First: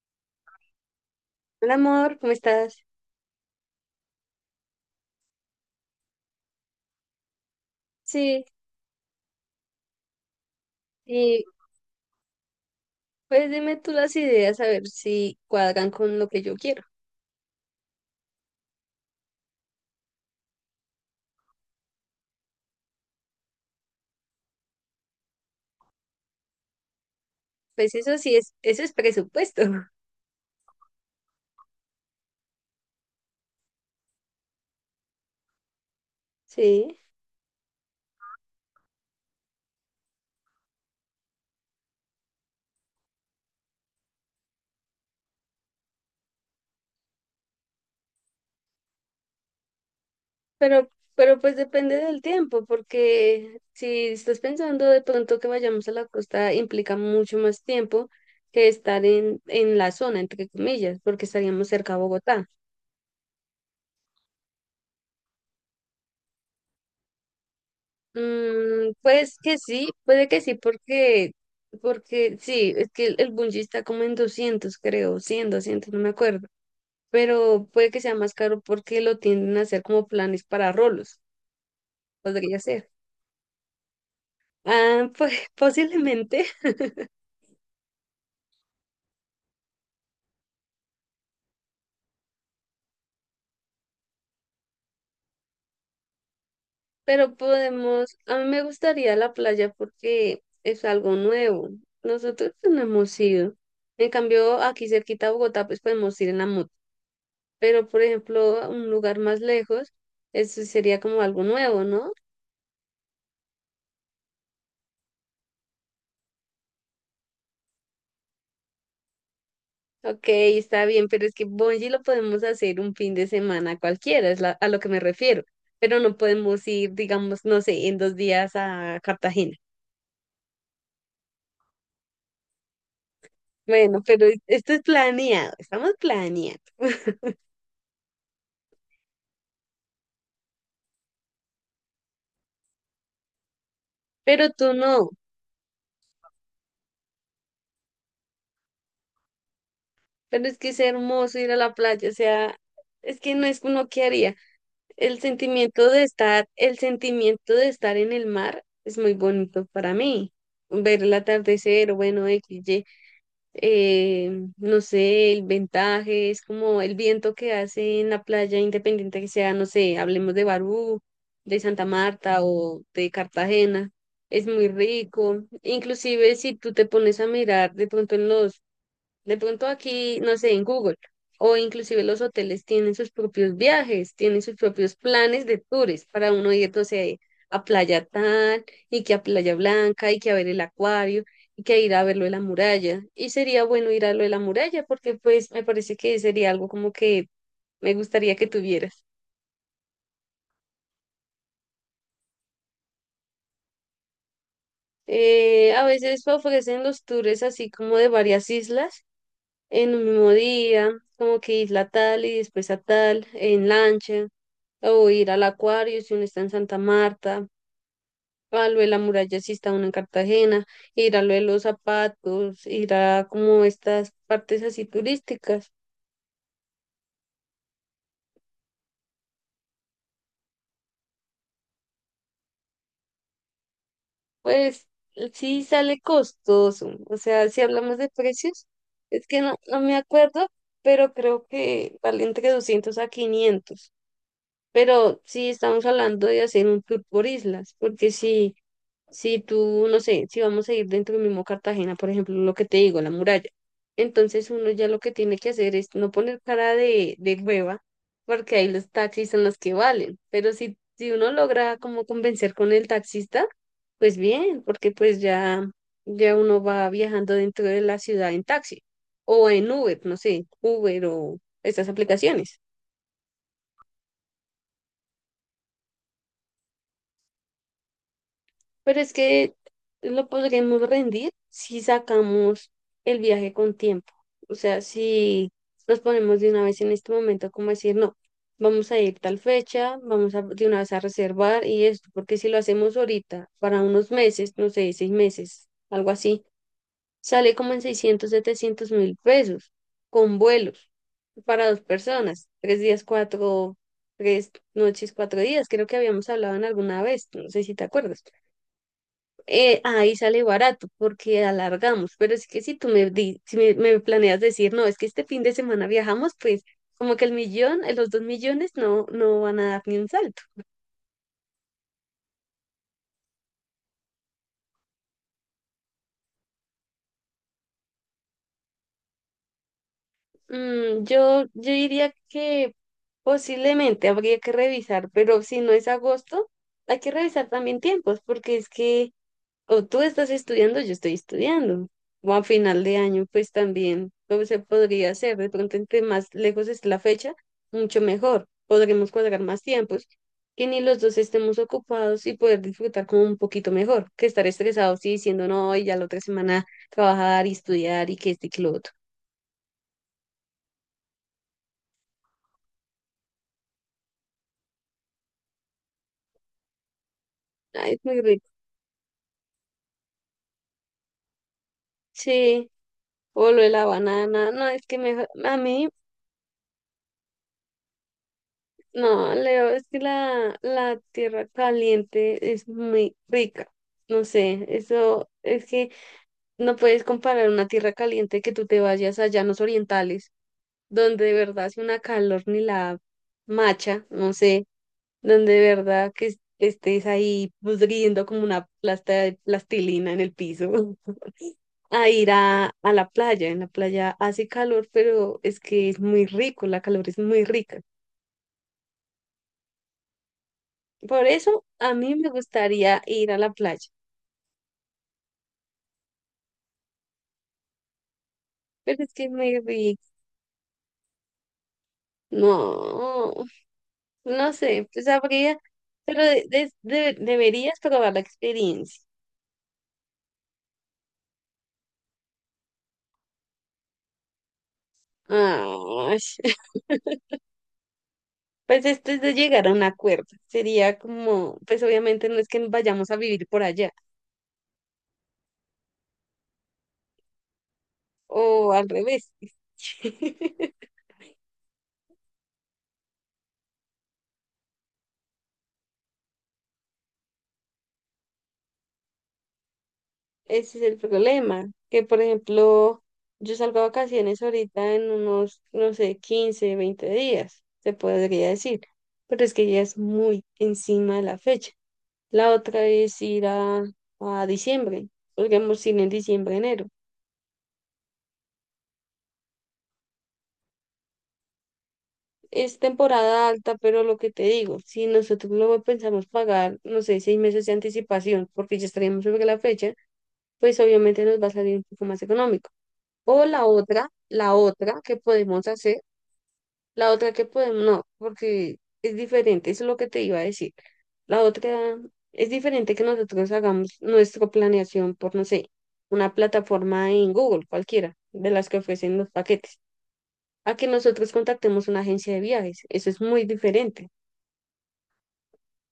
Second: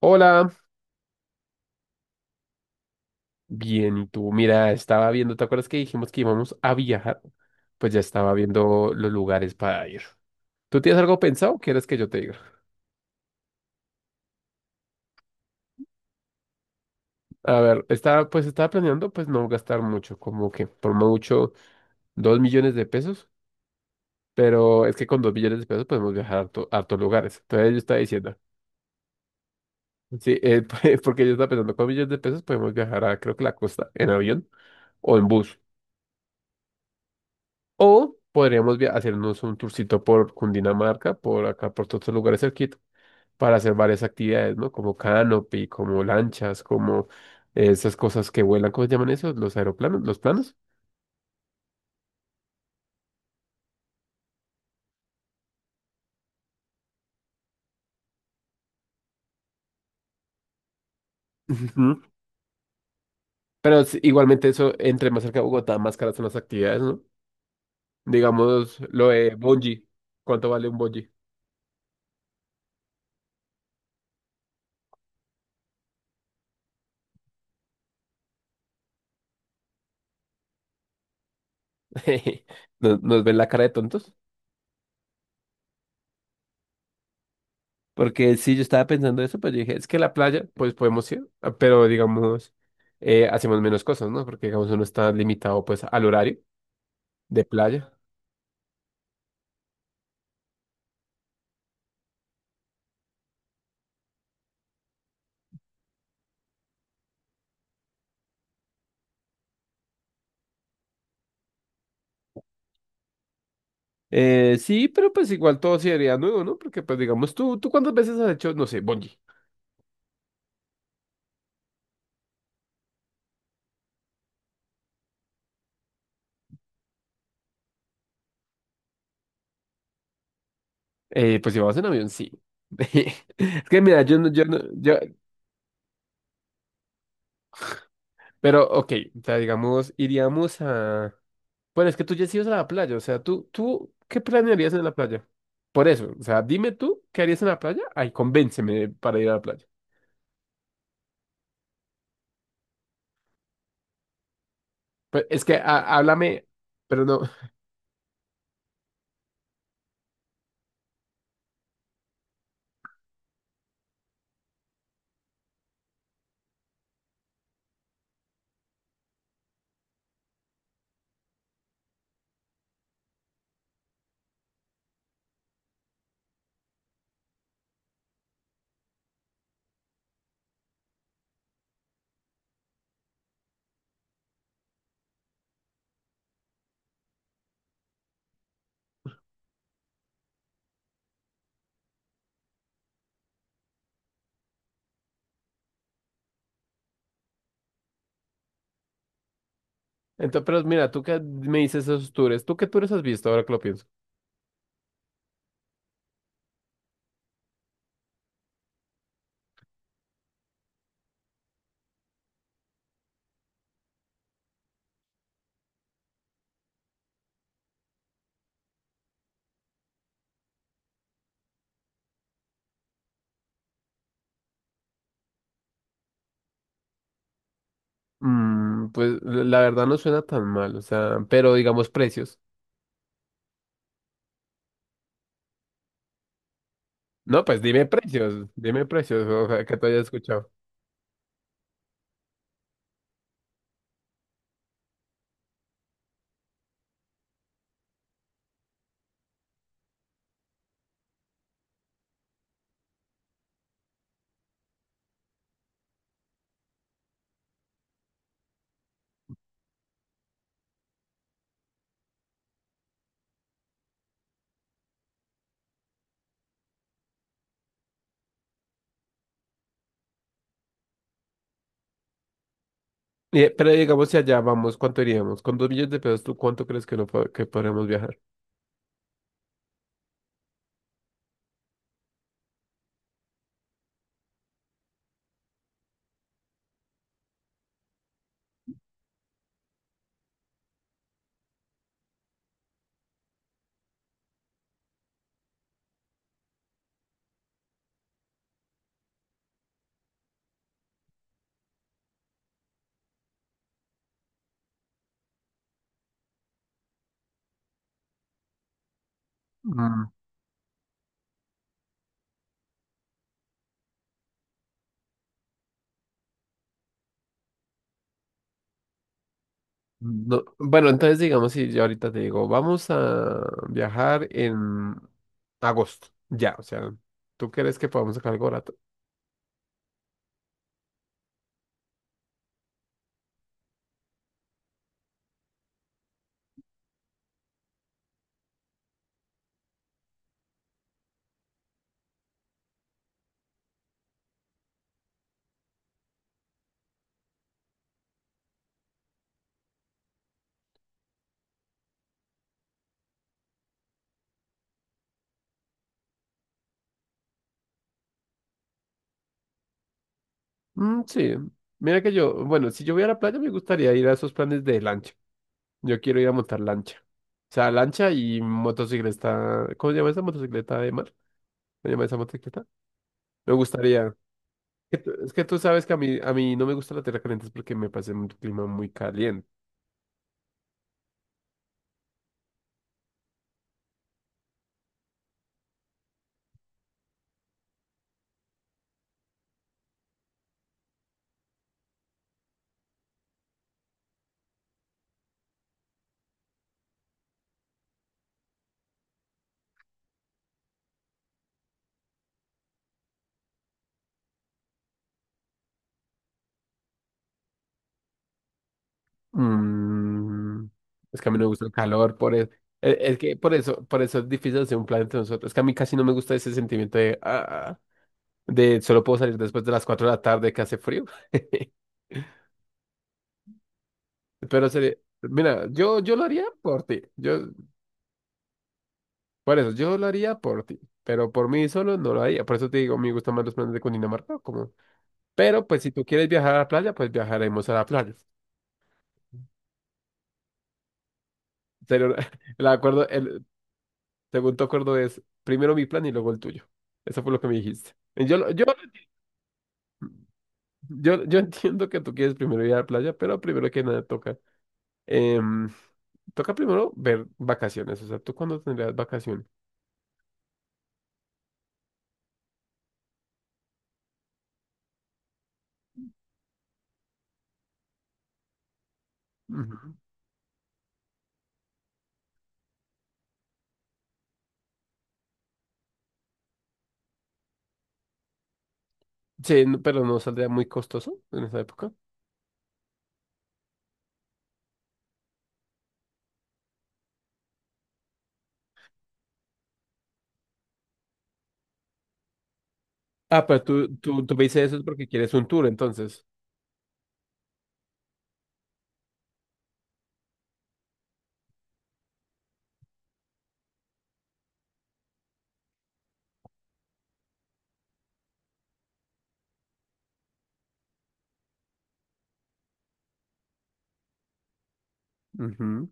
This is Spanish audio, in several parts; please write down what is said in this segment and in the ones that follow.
Hola, Hola amor, ¿cómo estás? bien, ¿y tú? Mira, estaba viendo, ¿te acuerdas que dijimos que íbamos a viajar? Pues ya estaba Sí, viendo los lugares para ir. ¿Tú tienes algo y pensado o quieres que yo te diga? pues dime tú las ideas a ver si cuadran con lo que yo quiero. A ver, pues estaba planeando, pues no gastar mucho, como que por mucho 2 millones de pesos, pero es que con 2 millones de pesos podemos viajar a hartos lugares. Entonces yo Pues estaba eso sí diciendo, es, eso es presupuesto. sí, porque yo estaba pensando, con millones de pesos podemos viajar a, creo que, la costa en avión o en bus. Sí, O podríamos hacernos un tourcito por Cundinamarca, por acá, por todos los lugares cerquita, para hacer varias actividades, ¿no? Como canopy, como lanchas, como esas cosas que vuelan, ¿cómo se llaman esos? Los aeroplanos, los planos. pero, pero pues depende del tiempo, porque si estás pensando de pronto que vayamos a la costa implica mucho más tiempo que estar en la zona, entre comillas, porque estaríamos cerca a Ujú. Bogotá. Pero igualmente eso, entre más cerca de Bogotá, más caras son las actividades, ¿no? Digamos, lo de Pues que bungee. sí, puede que ¿Cuánto sí, vale un bungee? porque sí, es que el bungee está como en 200 creo, 100, 200, no me acuerdo, pero puede que sea más caro porque lo tienden a hacer como planes para rolos, podría ser. ¿Nos ven la cara de tontos? Ah, pues posiblemente, Porque sí, yo estaba pensando eso, pero yo dije, es que la playa, pues podemos ir, ah, pero digamos, hacemos menos cosas, ¿no? Porque digamos, uno está limitado pues al horario pero de playa. podemos, a mí me gustaría la playa porque es algo nuevo, nosotros no hemos ido, en cambio aquí cerquita a Bogotá pues podemos ir en la moto pero por ejemplo, a un lugar más lejos, eso sería como algo nuevo, ¿no? Sí, pero pues igual todo sería nuevo, ¿no? Porque pues digamos, ¿tú cuántas veces has hecho, no sé, bungee? Ok, está bien, pero es que Bonji lo podemos hacer un fin de semana cualquiera, a lo que me refiero, pero no podemos ir, digamos, no sé, en dos días a Cartagena. Pues si vamos en avión, sí. Es que Bueno, mira, yo pero no, yo no, esto es yo, planeado, estamos planeando, pero ok, o sea, digamos, iríamos a... Pero es que tú ya has ido a la playa, o sea, tú, ¿qué pero tú planearías en la no, playa? Por eso, o sea, dime tú, ¿qué harías en la playa? Ay, convénceme para ir a la playa. pero es que es hermoso ir a la playa, o sea, es que no es uno que haría. El Pues es que sentimiento de háblame, estar, el pero no. sentimiento de estar en el mar es muy bonito para mí. Ver el atardecer, bueno, XY, eh, no sé, el ventaje, es como el viento que hace en la playa, independiente que sea, no sé, hablemos de Barú, de Santa Marta o de Cartagena, es muy rico. Inclusive si tú te pones a mirar de pronto en los de pronto aquí, no sé, en Google, o inclusive los hoteles tienen sus propios viajes, tienen sus propios planes de tours para uno ir, no sé, a Playa Tal y que a Playa Blanca y que a ver el acuario y que ir a ver lo de la muralla. Y sería bueno ir a lo de la muralla porque pues me parece que sería algo como que me gustaría que tuvieras. Entonces, pero mira, tú que me dices esos tours, ¿tú qué tours has visto ahora que lo pienso? A veces ofrecen los tours así como de varias islas en un mismo día, como que isla tal y después a tal, en lancha. O ir al Acuario si uno está en Santa Marta, a lo de la muralla si está uno en Cartagena, ir a lo de los zapatos, ir a como estas partes así turísticas. Pues la verdad no suena tan mal, o sea, pero digamos precios. Pues sí sale costoso, o No, sea, si pues hablamos de precios, dime es precios, que o no, sea, que no te me haya acuerdo, escuchado. pero creo que vale entre 200 a 500. Pero sí estamos hablando de hacer un tour por islas, porque si, tú, no sé, si vamos a ir dentro del mismo Cartagena, por ejemplo, lo que te digo, la muralla, entonces uno ya lo que tiene que hacer es no poner cara de hueva, porque ahí los taxis son los que valen, pero si uno logra como convencer con el taxista, pues bien, porque pues ya, ya uno va viajando dentro de la ciudad en taxi o en Uber, no sé, Uber o estas aplicaciones. Pero digamos si allá vamos, ¿cuánto iríamos? Con dos millones de pesos, ¿tú cuánto crees que, no, que podremos viajar? Pero es que lo podremos rendir si sacamos el viaje con tiempo. O sea, si nos ponemos de una vez en este momento, como decir, no, vamos a ir tal fecha, vamos a, de una vez a reservar y esto, porque si lo hacemos ahorita, para unos meses, no sé, 6 meses, algo así, sale como en 600 700 mil pesos con vuelos para dos personas, 3 días, cuatro, 3 noches, 4 días, creo que habíamos hablado en alguna vez, no sé si te acuerdas. Ahí sale barato porque alargamos, pero es que si tú me, si me planeas decir, no, es que este fin de semana viajamos, pues como que el millón, los 2 millones no, no van a dar ni un salto. No, bueno, entonces digamos, si yo ahorita te digo, vamos a viajar en agosto, ya, o sea, ¿tú crees que podamos sacar algo barato? Yo diría que posiblemente habría que revisar, pero si no es agosto, hay que revisar también tiempos, porque es que o tú estás estudiando, yo estoy estudiando, o a final de año, pues también, ¿cómo se podría hacer? De pronto, entre más lejos es la fecha, mucho mejor, podremos cuadrar más tiempos, que ni los dos estemos ocupados y poder disfrutar como un poquito mejor, que estar estresados y diciendo, no, y ya la otra semana trabajar y estudiar y que este y que lo otro. Sí, mira que yo, bueno, si yo voy a la playa me gustaría ir a esos planes de lancha, yo quiero ir a montar lancha, o sea, Ay, es lancha muy y rico. motocicleta, ¿cómo se llama esa motocicleta de mar? ¿Cómo se llama esa motocicleta? Sí, o Me lo de la gustaría, banana, no, es que que me, es que a tú sabes mí. que a mí no me gusta la tierra caliente, es porque me parece un clima muy No, caliente. Leo, es que la tierra caliente es muy rica. No sé, eso es que no puedes comparar una tierra caliente que tú te vayas a llanos orientales, donde de verdad hace una calor ni la macha, no sé, donde de verdad que estés ahí pudriendo como una plasta de plastilina en el piso, a ir a la playa. En la playa hace calor, pero es que es muy rico, la calor es muy rica. Mm, es Por que a mí no me eso gusta el a mí calor, me por eso. Es, gustaría es ir que a la por playa, eso, por eso es difícil hacer un plan entre nosotros. Es que a mí casi no me gusta ese sentimiento de, de pero solo es puedo que salir me después de las vi, 4 de la tarde, que hace frío. no, no Pero sé, sería, pues habría, mira, yo pero lo haría por ti. Deberías probar la experiencia. Por eso, yo lo haría por ti. Pero por mí solo no lo haría. Por eso te digo, me gustan más los planes de Cundinamarca. Como... Pero pues si tú Ay, quieres viajar a la playa, pues viajaremos a la playa. pues esto es de llegar a un acuerdo, sería como, pues Sería obviamente no es que el acuerdo, vayamos a vivir por allá, según tu acuerdo es primero mi plan y luego el tuyo. Eso fue lo que me dijiste. Y Yo, lo- yo, o al revés. yo, yo entiendo que tú quieres primero ir a la playa, pero primero que nada toca. em, Toca primero ver vacaciones. O sea, ¿tú cuándo tendrías vacaciones? Ese es el problema, que por ejemplo, yo salgo a vacaciones ahorita en unos, no sé, 15 20 días, se podría decir, pero es que ya Ujú. es muy encima de la fecha. La otra es ir a diciembre, podríamos ir en diciembre, enero. Sí, pero no saldría muy costoso en esa época. Es temporada alta, pero lo que te digo, si nosotros luego pensamos pagar, no sé, 6 meses de anticipación, porque ya estaríamos sobre la fecha, pues obviamente nos va a salir un poco más económico. O Ah, pero tú, tú, tú me la dices eso es otra porque que quieres un tour, podemos hacer. entonces. La otra que podemos, no, porque es diferente, eso es lo que te iba a decir. La otra es diferente que nosotros hagamos nuestra planeación por, no sé, una plataforma en Google, cualquiera, de las que ofrecen los paquetes, a que nosotros contactemos una agencia de viajes. Eso es muy diferente. Ujú.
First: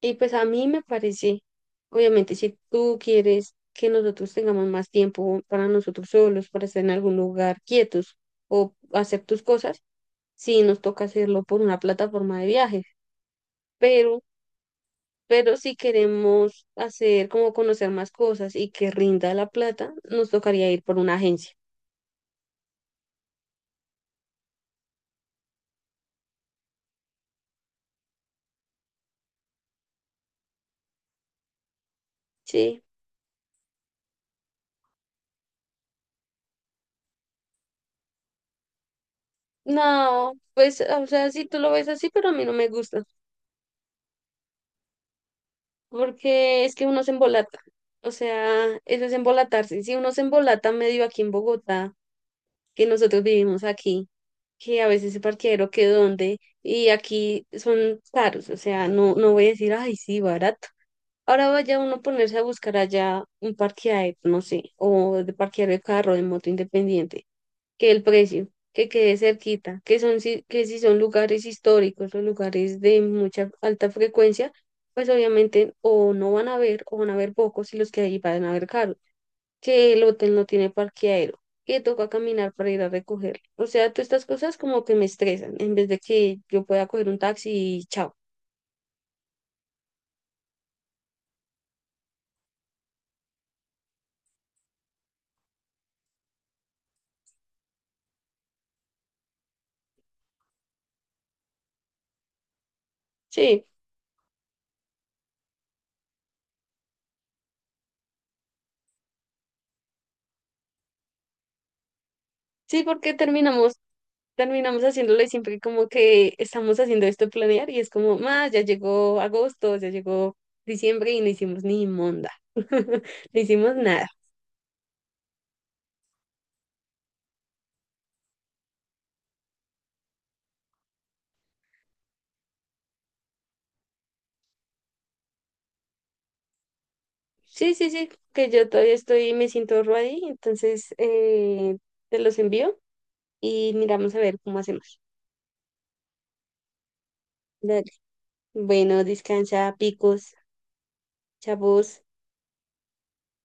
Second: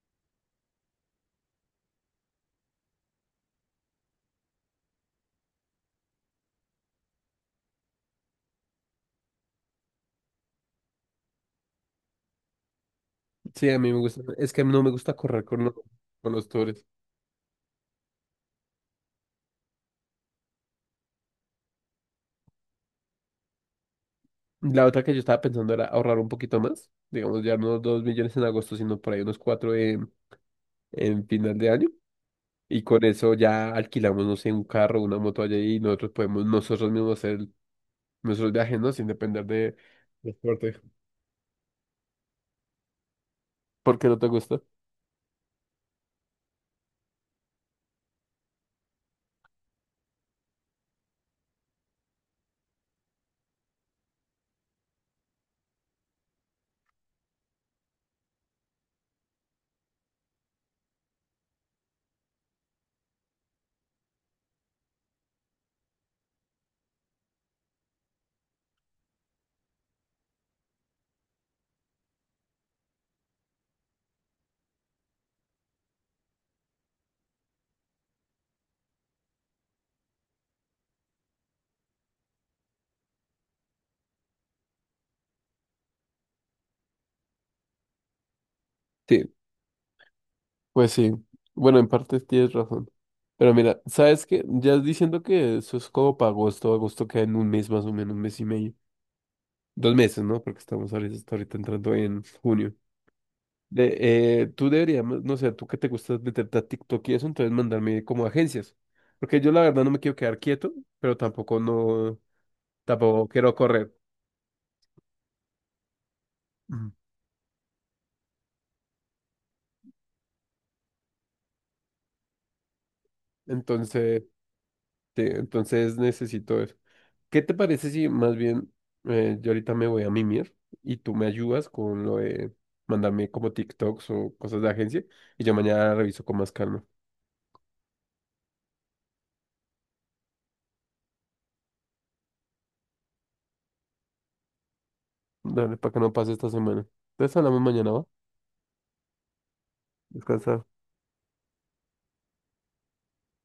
Y pues a mí me parece, obviamente, si tú quieres que nosotros tengamos más tiempo para nosotros solos, para estar en algún lugar quietos o hacer tus cosas, sí nos toca hacerlo por una plataforma de viajes, Sí, a mí me gusta. pero, Es que no me gusta correr pero con los, si con los queremos tours. hacer como conocer más cosas y que rinda la plata, nos tocaría ir por una agencia, La otra que yo estaba pensando era ahorrar un poquito más. Digamos, ya no 2 millones en agosto, sino por ahí unos cuatro en final de año. ¿sí? Y con eso ya alquilamos, no sé, un carro, una moto allá y nosotros podemos nosotros mismos hacer nuestros viajes, ¿no? Sin depender de No, transporte. pues, o sea, sí tú lo ves así, pero a mí no me gusta, ¿Por qué no te gusta? porque es que uno se embolata, o sea, eso es embolatarse, si uno se embolata medio aquí en Bogotá, que nosotros vivimos aquí, que a veces se parqueadero que dónde, y aquí son caros, o sea, no, no voy a decir, ay, sí, barato. Ahora vaya uno a ponerse a buscar allá un parqueadero, no sé, o de parquear el carro de moto independiente, que el precio, que quede cerquita, que son si, que si son lugares históricos o lugares de mucha alta frecuencia, pues obviamente o no van a haber o van a haber pocos y los que ahí van a haber caros, que el hotel no tiene parqueadero, que toca caminar para ir a recogerlo. O sea, todas estas cosas como que me estresan, en vez de que yo pueda coger un taxi y chao. Sí, pues sí. Bueno, en parte tienes razón. Pero mira, ¿sabes qué? Ya diciendo que eso es como para agosto, agosto queda en un mes más o menos, un mes y medio. 2 meses, ¿no? Porque estamos ahorita, hasta ahorita entrando en junio. Sí, Tú deberías, no sé, tú que te gusta meterte a TikTok y eso, entonces mandarme como agencias. Porque yo la verdad no me quiero quedar quieto, pero sí, porque tampoco quiero terminamos correr. terminamos haciéndolo y siempre como que estamos Ujú. haciendo esto de planear y es como, más, ya llegó agosto, ya llegó diciembre y no hicimos ni monda, no hicimos nada. Entonces, sí, entonces necesito eso. ¿Qué te parece si más bien, yo ahorita me voy a mimir y tú me ayudas con lo de mandarme como TikToks o cosas de agencia y yo mañana reviso con más calma? Sí, sí, sí, que yo todavía estoy, me siento ready, entonces te los envío y miramos a ver cómo hacemos. Dale, para que no pase esta semana. Entonces hablamos Dale. mañana, ¿va? Bueno, descansa, picos, Descansa. chavos.